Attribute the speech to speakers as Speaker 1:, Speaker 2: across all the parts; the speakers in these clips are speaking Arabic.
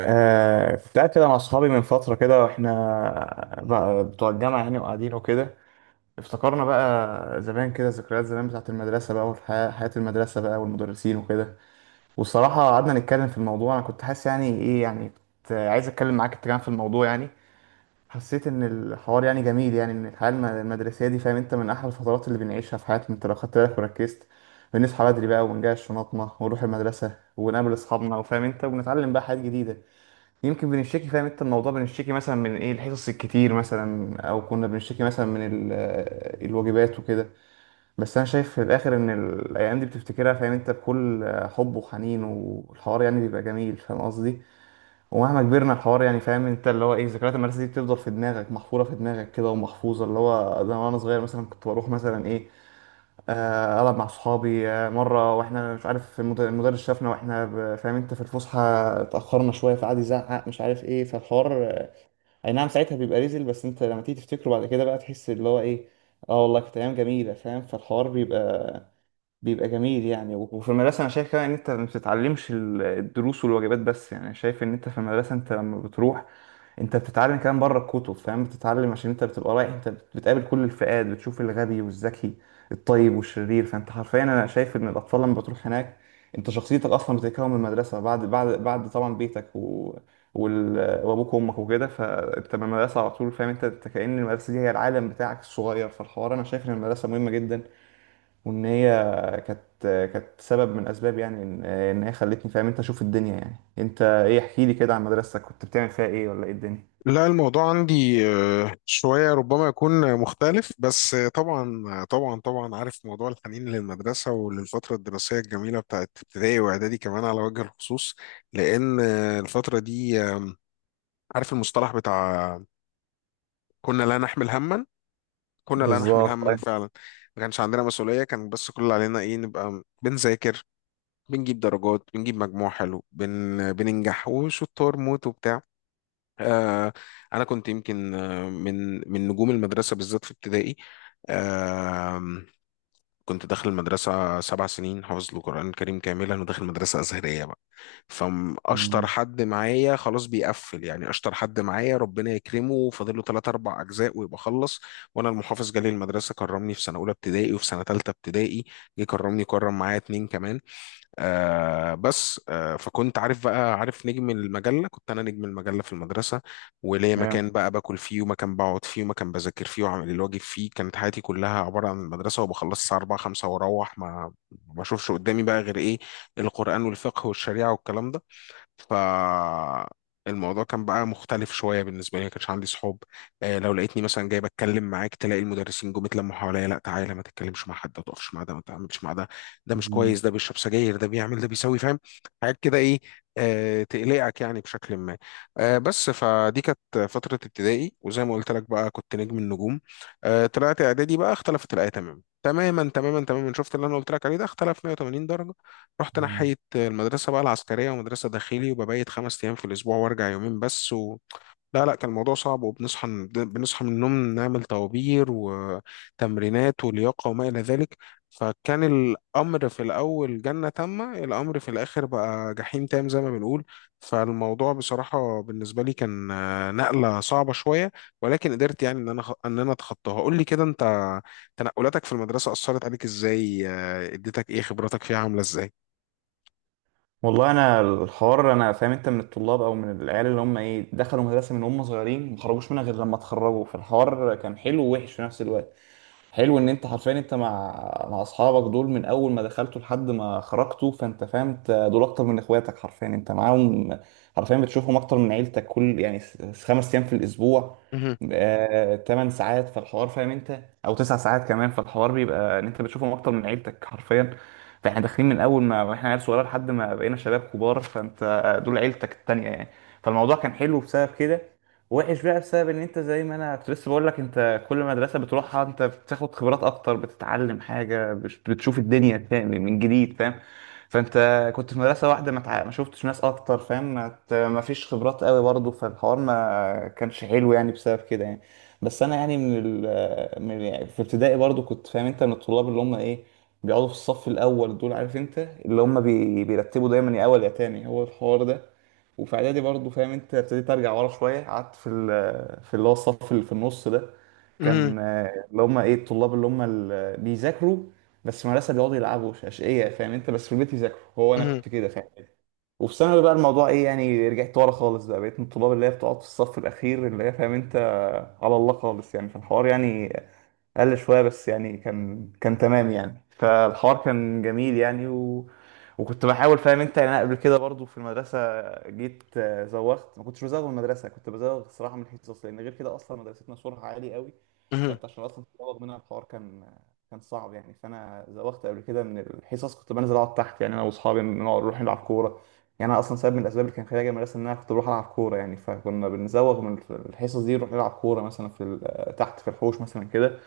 Speaker 1: كنت قاعد كده مع أصحابي من فترة كده، وإحنا بقى بتوع الجامعة يعني وقاعدين وكده. افتكرنا بقى زمان كده، ذكريات زمان بتاعة المدرسة بقى وحياة المدرسة بقى والمدرسين وكده. والصراحة قعدنا نتكلم في الموضوع، أنا كنت حاسس يعني إيه، يعني كنت عايز أتكلم معاك أنت كمان في الموضوع يعني. حسيت إن الحوار يعني جميل، يعني إن الحياة المدرسية دي فاهم أنت من أحلى الفترات اللي بنعيشها في حياتنا. أنت لو خدت بالك وركزت، بنصحى بدري بقى ونجهز شنطنا ونروح المدرسة ونقابل أصحابنا وفاهم أنت، وبنتعلم بقى حاجات جديدة. يمكن بنشتكي فاهم انت الموضوع، بنشتكي مثلا من ايه، الحصص الكتير مثلا، او كنا بنشتكي مثلا من الواجبات وكده. بس انا شايف في الاخر ان الايام دي بتفتكرها فاهم انت بكل حب وحنين، والحوار يعني بيبقى جميل فاهم قصدي. ومهما كبرنا الحوار يعني فاهم انت اللي هو ايه، ذكريات المدرسه دي بتفضل في دماغك، محفوره في دماغك كده ومحفوظه اللي هو ده. وانا صغير مثلا كنت بروح مثلا ايه، ألعب مع صحابي. مرة وإحنا مش عارف المدرس شافنا وإحنا فاهم أنت في الفسحة، اتأخرنا شوية فقعد يزعق مش عارف إيه. فالحوار أي نعم ساعتها بيبقى ريزل، بس أنت لما تيجي تفتكره بعد كده بقى تحس اللي هو إيه. آه والله كانت أيام جميلة فاهم. فالحوار بيبقى جميل يعني. وفي المدرسة أنا شايف كمان إن أنت ما بتتعلمش الدروس والواجبات بس، يعني شايف إن أنت في المدرسة أنت لما بتروح أنت بتتعلم كمان بره الكتب فاهم. بتتعلم عشان أنت بتبقى رايح، أنت بتقابل كل الفئات، بتشوف الغبي والذكي، الطيب والشرير. فأنت حرفيا أنا شايف إن الأطفال لما بتروح هناك أنت شخصيتك أصلا بتتكون من المدرسة بعد طبعا بيتك وال... وأبوك وأمك وكده. فأنت من المدرسة على طول فاهم أنت، أنت كأن المدرسة دي هي العالم بتاعك الصغير. فالحوار أنا شايف إن المدرسة مهمة جدا، وان هي كانت كانت سبب من اسباب، يعني ان إن هي خلتني فاهم انت اشوف الدنيا يعني. انت ايه، احكي لي كده عن مدرستك، كنت بتعمل فيها ايه ولا ايه الدنيا؟
Speaker 2: لا الموضوع عندي شوية ربما يكون مختلف بس طبعا طبعا عارف موضوع الحنين للمدرسة وللفترة الدراسية الجميلة بتاعت ابتدائي وإعدادي كمان على وجه الخصوص، لأن الفترة دي عارف المصطلح بتاع كنا لا نحمل هما كنا لا نحمل
Speaker 1: بالظبط،
Speaker 2: هما
Speaker 1: أيوة.
Speaker 2: فعلا. ما كانش عندنا مسؤولية، كان بس كل اللي علينا إيه، نبقى بنذاكر، بنجيب درجات، بنجيب مجموع حلو، بننجح وشطار موت وبتاع. آه، انا كنت يمكن من نجوم المدرسه بالذات في ابتدائي. آم، كنت داخل المدرسه سبع سنين حافظ القران الكريم كاملا وداخل مدرسه ازهريه بقى، فاشطر
Speaker 1: مم.
Speaker 2: حد معايا خلاص بيقفل، يعني اشطر حد معايا ربنا يكرمه فاضل له ثلاث اربع اجزاء ويبقى خلص. وانا المحافظ جالي المدرسه كرمني في سنه اولى ابتدائي وفي سنه ثالثه ابتدائي، جه كرمني كرم معايا اتنين كمان. آه بس آه فكنت عارف بقى، عارف نجم المجلة، كنت أنا نجم المجلة في المدرسة، وليا
Speaker 1: تمام.
Speaker 2: مكان بقى باكل فيه ومكان بقعد فيه ومكان بذاكر فيه وعامل الواجب فيه. كانت حياتي كلها عبارة عن المدرسة، وبخلص الساعة 4 5 وأروح ما أشوفش قدامي بقى غير إيه، القرآن والفقه والشريعة والكلام ده. فالموضوع كان بقى مختلف شويه بالنسبه لي، ما كانش عندي صحاب. لو لقيتني مثلا جاي بتكلم معاك، تلاقي المدرسين جم اتلموا حواليا، لا تعالى ما تتكلمش مع حد، ما تقفش مع ده، ما تعملش مع ده، ده مش
Speaker 1: مم.
Speaker 2: كويس، ده بيشرب سجاير، ده بيعمل، ده بيسوي، فاهم، حاجات كده ايه، تقلقك يعني بشكل ما. بس فدي كانت فتره ابتدائي، وزي ما قلت لك بقى كنت نجم النجوم. طلعت اعدادي بقى، اختلفت الايه تماما تماما تماما تماما، شفت اللي انا قلت لك عليه ده اختلف 180 درجه. رحت
Speaker 1: مم.
Speaker 2: ناحية المدرسة بقى العسكرية، ومدرسة داخلي وببيت خمس أيام في الأسبوع وأرجع يومين بس، لا لا كان الموضوع صعب، وبنصحى بنصحى من النوم نعمل طوابير وتمرينات ولياقة وما إلى ذلك. فكان الأمر في الأول جنة تامة، الأمر في الآخر بقى جحيم تام زي ما بنقول. فالموضوع بصراحة بالنسبة لي كان نقلة صعبة شوية، ولكن قدرت يعني إن أنا إن أنا أتخطاها. قول لي كده أنت، تنقلاتك في المدرسة أثرت عليك إزاي، اديتك إيه، خبراتك فيها عاملة إزاي؟
Speaker 1: والله انا الحوار انا فاهم انت من الطلاب او من العيال اللي هم ايه، دخلوا مدرسه من هم صغيرين ما خرجوش منها غير لما اتخرجوا. فالحوار كان حلو ووحش في نفس الوقت. حلو ان انت حرفيا انت مع مع اصحابك دول من اول ما دخلتوا لحد ما خرجتوا، فانت فاهم انت دول اكتر من اخواتك حرفيا. انت معاهم حرفيا بتشوفهم اكتر من عيلتك، كل يعني 5 ايام في الاسبوع،
Speaker 2: مهم،
Speaker 1: 8 ساعات في الحوار فاهم انت، او 9 ساعات كمان في الحوار. بيبقى ان انت بتشوفهم اكتر من عيلتك حرفيا. فاحنا داخلين من اول ما احنا عيال صغيره لحد ما بقينا شباب كبار، فانت دول عيلتك التانية يعني. فالموضوع كان حلو بسبب كده. وحش بقى بسبب ان انت زي ما انا كنت لسه بقول لك، انت كل مدرسه بتروحها انت بتاخد خبرات اكتر، بتتعلم حاجه، بتشوف الدنيا فاهم من جديد فاهم. فانت كنت في مدرسه واحده، ما شفتش ناس اكتر فاهم، ما فيش خبرات قوي برضه. فالحوار ما كانش حلو يعني بسبب كده يعني. بس انا يعني من يعني في ابتدائي برضه كنت فاهم انت من الطلاب اللي هم ايه، بيقعدوا في الصف الاول، دول عارف انت اللي هم بيرتبوا دايما يا اول يا تاني هو الحوار ده. وفي اعدادي برضه فاهم انت ابتديت ارجع ورا شويه، قعدت في في اللي هو الصف اللي في النص ده.
Speaker 2: مهم،
Speaker 1: كان اللي هم ايه الطلاب اللي هم اللي بيذاكروا بس مدرسه، بيقعدوا يلعبوا اشقياء فاهم انت، بس في البيت يذاكروا. هو انا
Speaker 2: مهم،
Speaker 1: كنت كده فاهم. وفي ثانوي بقى الموضوع ايه يعني، رجعت ورا خالص بقى، بقيت من الطلاب اللي هي بتقعد في الصف الاخير اللي هي فاهم انت على الله خالص يعني في الحوار يعني، قل شوية بس يعني، كان تمام يعني. فالحوار كان جميل يعني وكنت بحاول فاهم انت يعني. انا قبل كده برضو في المدرسة جيت زوغت. ما كنتش بزوغ من المدرسة، كنت بزوغ صراحة من الحصص، لأن غير كده أصلا مدرستنا سورها عالي قوي.
Speaker 2: مهم.
Speaker 1: فأنت عشان أصلا تزوغ منها الحوار كان صعب يعني. فأنا زوغت قبل كده من الحصص، كنت بنزل أقعد تحت يعني، أنا وأصحابي نقعد نروح نلعب كورة يعني. أنا أصلا سبب من الأسباب اللي كان خلاني أجي من المدرسة إن أنا كنت بروح ألعب كورة يعني، فكنا بنزوغ من الحصص دي نروح نلعب كورة مثلا في تحت في الحوش مثلا كده.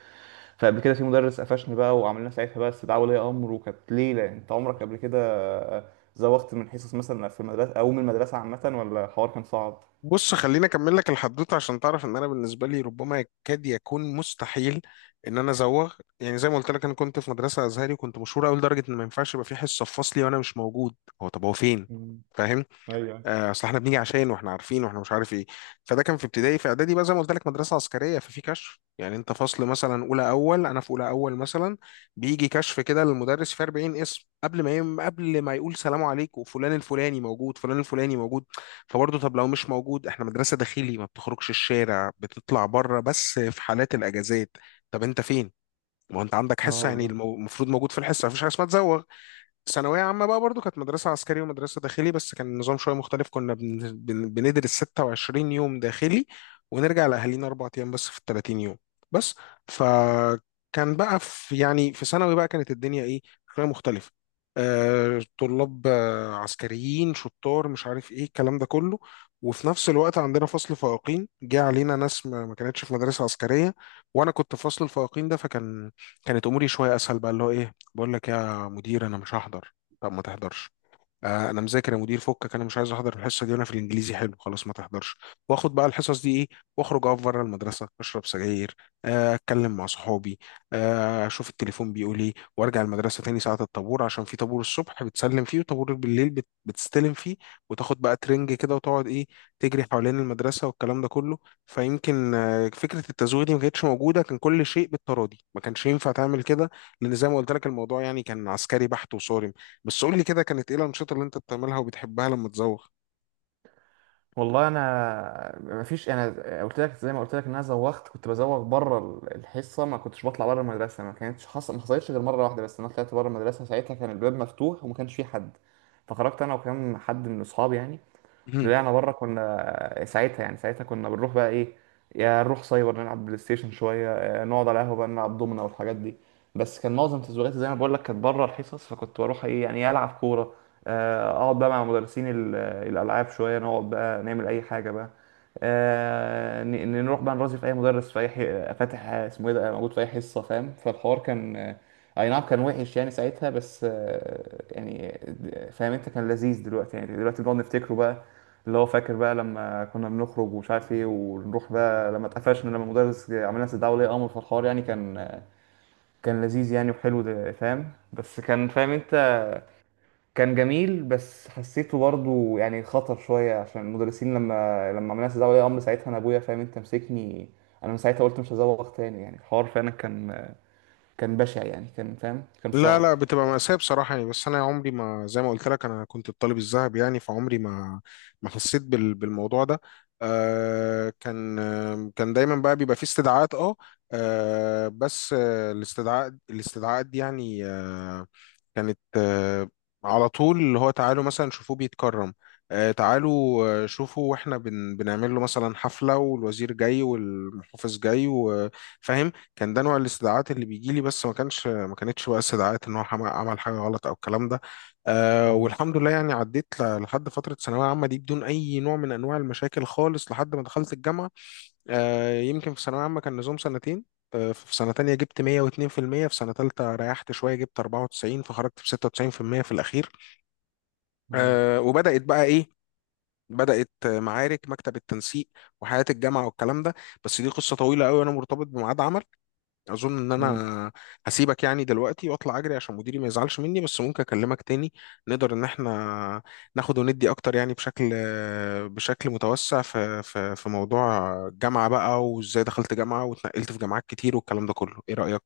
Speaker 1: فقبل كده في مدرس قفشني بقى، وعملنا ساعتها بقى استدعاء ولي امر، وكانت ليله. انت عمرك قبل كده زوغت من حصص مثلا في المدرسه او من المدرسه عامه، ولا الحوار كان صعب؟
Speaker 2: بص خليني اكمل لك الحدوته عشان تعرف ان انا بالنسبه لي ربما يكاد يكون مستحيل ان انا ازوغ. يعني زي ما قلت لك انا كنت في مدرسه ازهري وكنت مشهور قوي، لدرجه ان ما ينفعش يبقى في حصه في فصلي وانا مش موجود، هو طب هو فين؟
Speaker 1: مم.
Speaker 2: فاهم؟
Speaker 1: ايوه.
Speaker 2: اصل احنا بنيجي عشان واحنا عارفين واحنا مش عارف ايه. فده كان في ابتدائي. في اعدادي بقى زي ما قلت لك مدرسه عسكريه، ففي كشف يعني، انت فصل مثلا اولى اول، انا في اولى اول مثلا، بيجي كشف كده للمدرس في 40 اسم قبل ما قبل ما يقول سلام عليكم، فلان الفلاني موجود، فلان الفلاني موجود. فبرضه، طب لو مش موجود، احنا مدرسه داخلي، ما بتخرجش الشارع، بتطلع بره بس في حالات الاجازات. طب انت فين؟ ما هو انت عندك
Speaker 1: اه
Speaker 2: حصه، يعني
Speaker 1: بالظبط.
Speaker 2: المفروض موجود في الحصه، مفيش حاجه اسمها تزوغ. ثانوية عامة بقى برضو كانت مدرسة عسكري ومدرسة داخلي، بس كان النظام شوية مختلف، كنا بندرس 26 يوم داخلي، ونرجع لأهالينا أربع أيام بس في ال 30 يوم بس. فكان بقى في، يعني في ثانوي بقى كانت الدنيا إيه، شوية مختلفة. طلاب عسكريين شطار مش عارف إيه الكلام ده كله، وفي نفس الوقت عندنا فصل فائقين جه علينا ناس ما كانتش في مدرسة عسكرية. وأنا كنت في فصل الفائقين ده، فكان، كانت أموري شوية أسهل بقى، اللي هو إيه، بقول لك يا مدير انا مش هحضر، طب ما تحضرش. آه انا مذاكر يا مدير فكك، انا مش عايز احضر الحصه دي، وانا في الانجليزي حلو، خلاص ما تحضرش. واخد بقى الحصص دي ايه، واخرج اقف بره المدرسه اشرب سجاير، آه اتكلم مع صحابي، آه اشوف التليفون بيقول ايه، وارجع المدرسه تاني ساعه الطابور، عشان في طابور الصبح بتسلم فيه وطابور بالليل بتستلم فيه. وتاخد بقى ترنج كده وتقعد ايه، تجري حوالين المدرسه والكلام ده كله. فيمكن آه فكره التزويغ دي ما كانتش موجوده، كان كل شيء بالتراضي، ما كانش ينفع تعمل كده، لان زي ما قلت لك الموضوع يعني كان عسكري بحت وصارم. بس قول لي كده، كانت ايه الانشطه اللي انت بتعملها وبتحبها لما تزوغ؟
Speaker 1: والله انا مفيش، انا قلت لك زي ما قلت لك ان انا زوغت، كنت بزوغ بره الحصه، ما كنتش بطلع بره المدرسه. ما كانتش حصل ما حصلتش غير مره واحده، بس انا طلعت بره المدرسه ساعتها كان الباب مفتوح وما كانش فيه حد. فخرجت انا وكام حد من اصحابي يعني،
Speaker 2: مهم.
Speaker 1: طلعنا بره. كنا ساعتها يعني ساعتها كنا بنروح بقى ايه، يا نروح سايبر نلعب بلاي ستيشن شويه، نقعد على قهوه بقى نلعب دومنا والحاجات دي. بس كان معظم تزويغاتي زي ما بقول لك كانت بره الحصص، فكنت بروح ايه يعني إيه، العب كوره، اقعد بقى مع مدرسين الالعاب شويه، نقعد بقى نعمل اي حاجه بقى. نروح بقى نرازي في اي مدرس في اي فاتح اسمه ايه ده موجود في اي حصه فاهم. فالحوار كان اي نعم كان وحش يعني ساعتها، بس يعني فاهم انت كان لذيذ. دلوقتي يعني دلوقتي بنقعد نفتكره بقى، اللي هو فاكر بقى لما كنا بنخرج ومش عارف ايه، ونروح بقى لما اتقفشنا لما المدرس عمل لنا استدعاء ولي امر. في الحوار يعني كان لذيذ يعني وحلو ده فاهم. بس كان فاهم انت كان جميل. بس حسيته برضه يعني خطر شويه، عشان المدرسين لما عملنا استدعاء ولي امر ساعتها انا ابويا فاهم انت مسكني. انا من ساعتها قلت مش هزوغ تاني يعني. الحوار فعلا كان بشع يعني، كان فاهم كان
Speaker 2: لا
Speaker 1: صعب.
Speaker 2: لا بتبقى مأساة بصراحة يعني، بس أنا عمري ما، زي ما قلت لك أنا كنت الطالب الذهب يعني، فعمري ما ما حسيت بالموضوع ده. آه كان آه كان دايما بقى بيبقى فيه استدعاءات، أه آه، بس آه الاستدعاءات دي يعني كانت على طول اللي هو تعالوا مثلا شوفوه بيتكرم، تعالوا شوفوا، واحنا بنعمل له مثلا حفلة والوزير جاي والمحافظ جاي، وفاهم، كان ده نوع الاستدعاءات اللي بيجي لي. بس ما كانش ما كانتش بقى استدعاءات ان هو عمل حاجة غلط او الكلام ده.
Speaker 1: مم.
Speaker 2: والحمد لله يعني عديت لحد فترة ثانوية عامة دي بدون اي نوع من انواع المشاكل خالص لحد ما دخلت الجامعة. يمكن في ثانوية عامة كان نظام سنتين، في سنة تانية جبت 102% في المية، في سنة تالتة ريحت شوية جبت 94، فخرجت ب 96% في المية في الأخير.
Speaker 1: مم.
Speaker 2: وبدأت بقى إيه، بدأت معارك مكتب التنسيق وحياة الجامعة والكلام ده. بس دي قصة طويلة قوي، أنا مرتبط بميعاد عمل، اظن ان
Speaker 1: امم.
Speaker 2: انا هسيبك يعني دلوقتي واطلع اجري عشان مديري ما يزعلش مني. بس ممكن اكلمك تاني، نقدر ان احنا ناخد وندي اكتر يعني، بشكل، بشكل متوسع في موضوع الجامعة بقى، وازاي دخلت جامعة واتنقلت في جامعات كتير والكلام ده كله، ايه رأيك؟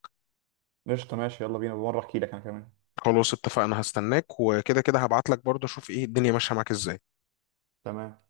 Speaker 1: قشطه، ماشي، يلا بينا بمره احكي لك انا كمان.
Speaker 2: خلاص اتفقنا، هستناك، وكده كده هبعت لك برضه اشوف ايه الدنيا ماشية معاك ازاي.
Speaker 1: تمام.